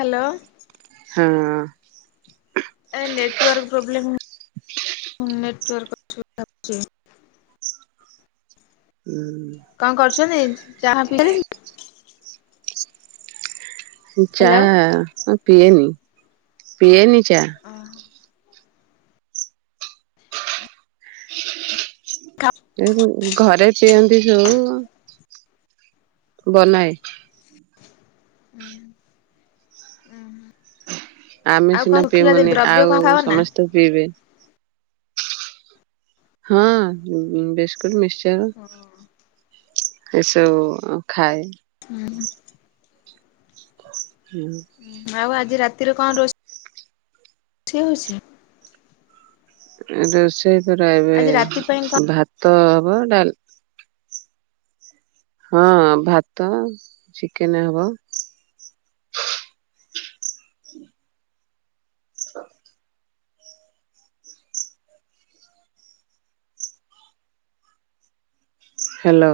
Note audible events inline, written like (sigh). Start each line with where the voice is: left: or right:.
left: Hello
right: ହଁ।
left: ଏ network problem, network (unintelligible) କଁ କରୁଛନ୍ତି? ଚାହା ପିଇସାରିଲେନି?
right: ଚା
left: ହ୍ୟାଲୋ।
right: ହ ପିଏନି, ପିଏନି। ଚା ଏ ଘରେ ପିଅନ୍ତି, ଯଉ। ବନାଏ।
left: ହୁଁ, ହୁଁ, ଉଁ, ହୁଁ।
right: ଆମେ ସିନା ପିଇମୁନି, ଆଉ
left: କଣ ଖାଅ ନା?
right: ସମସ୍ତେ ପିଇବେ। ହଁ, ବିସ୍କୁଟ ମିକ୍ସଚର୍ ଏସବୁ ଖାଏ।
left: ହୁଁ।
right: ହୁଁ।
left: ଆଉ ଆଜି ରାତିରେ କଣ ରୋଷେ ଠି ହଉଛି?
right: ରୋଷେଇ ତରେ ଏବେ
left: ଆଜି ରାତି ପାଇଁ କଣ
right: ଭାତ ତ ହବ, ଡାଲ ହଁ, ଭାତ, ଚିକେନ ହବ ହ୍ୟାଲୋ।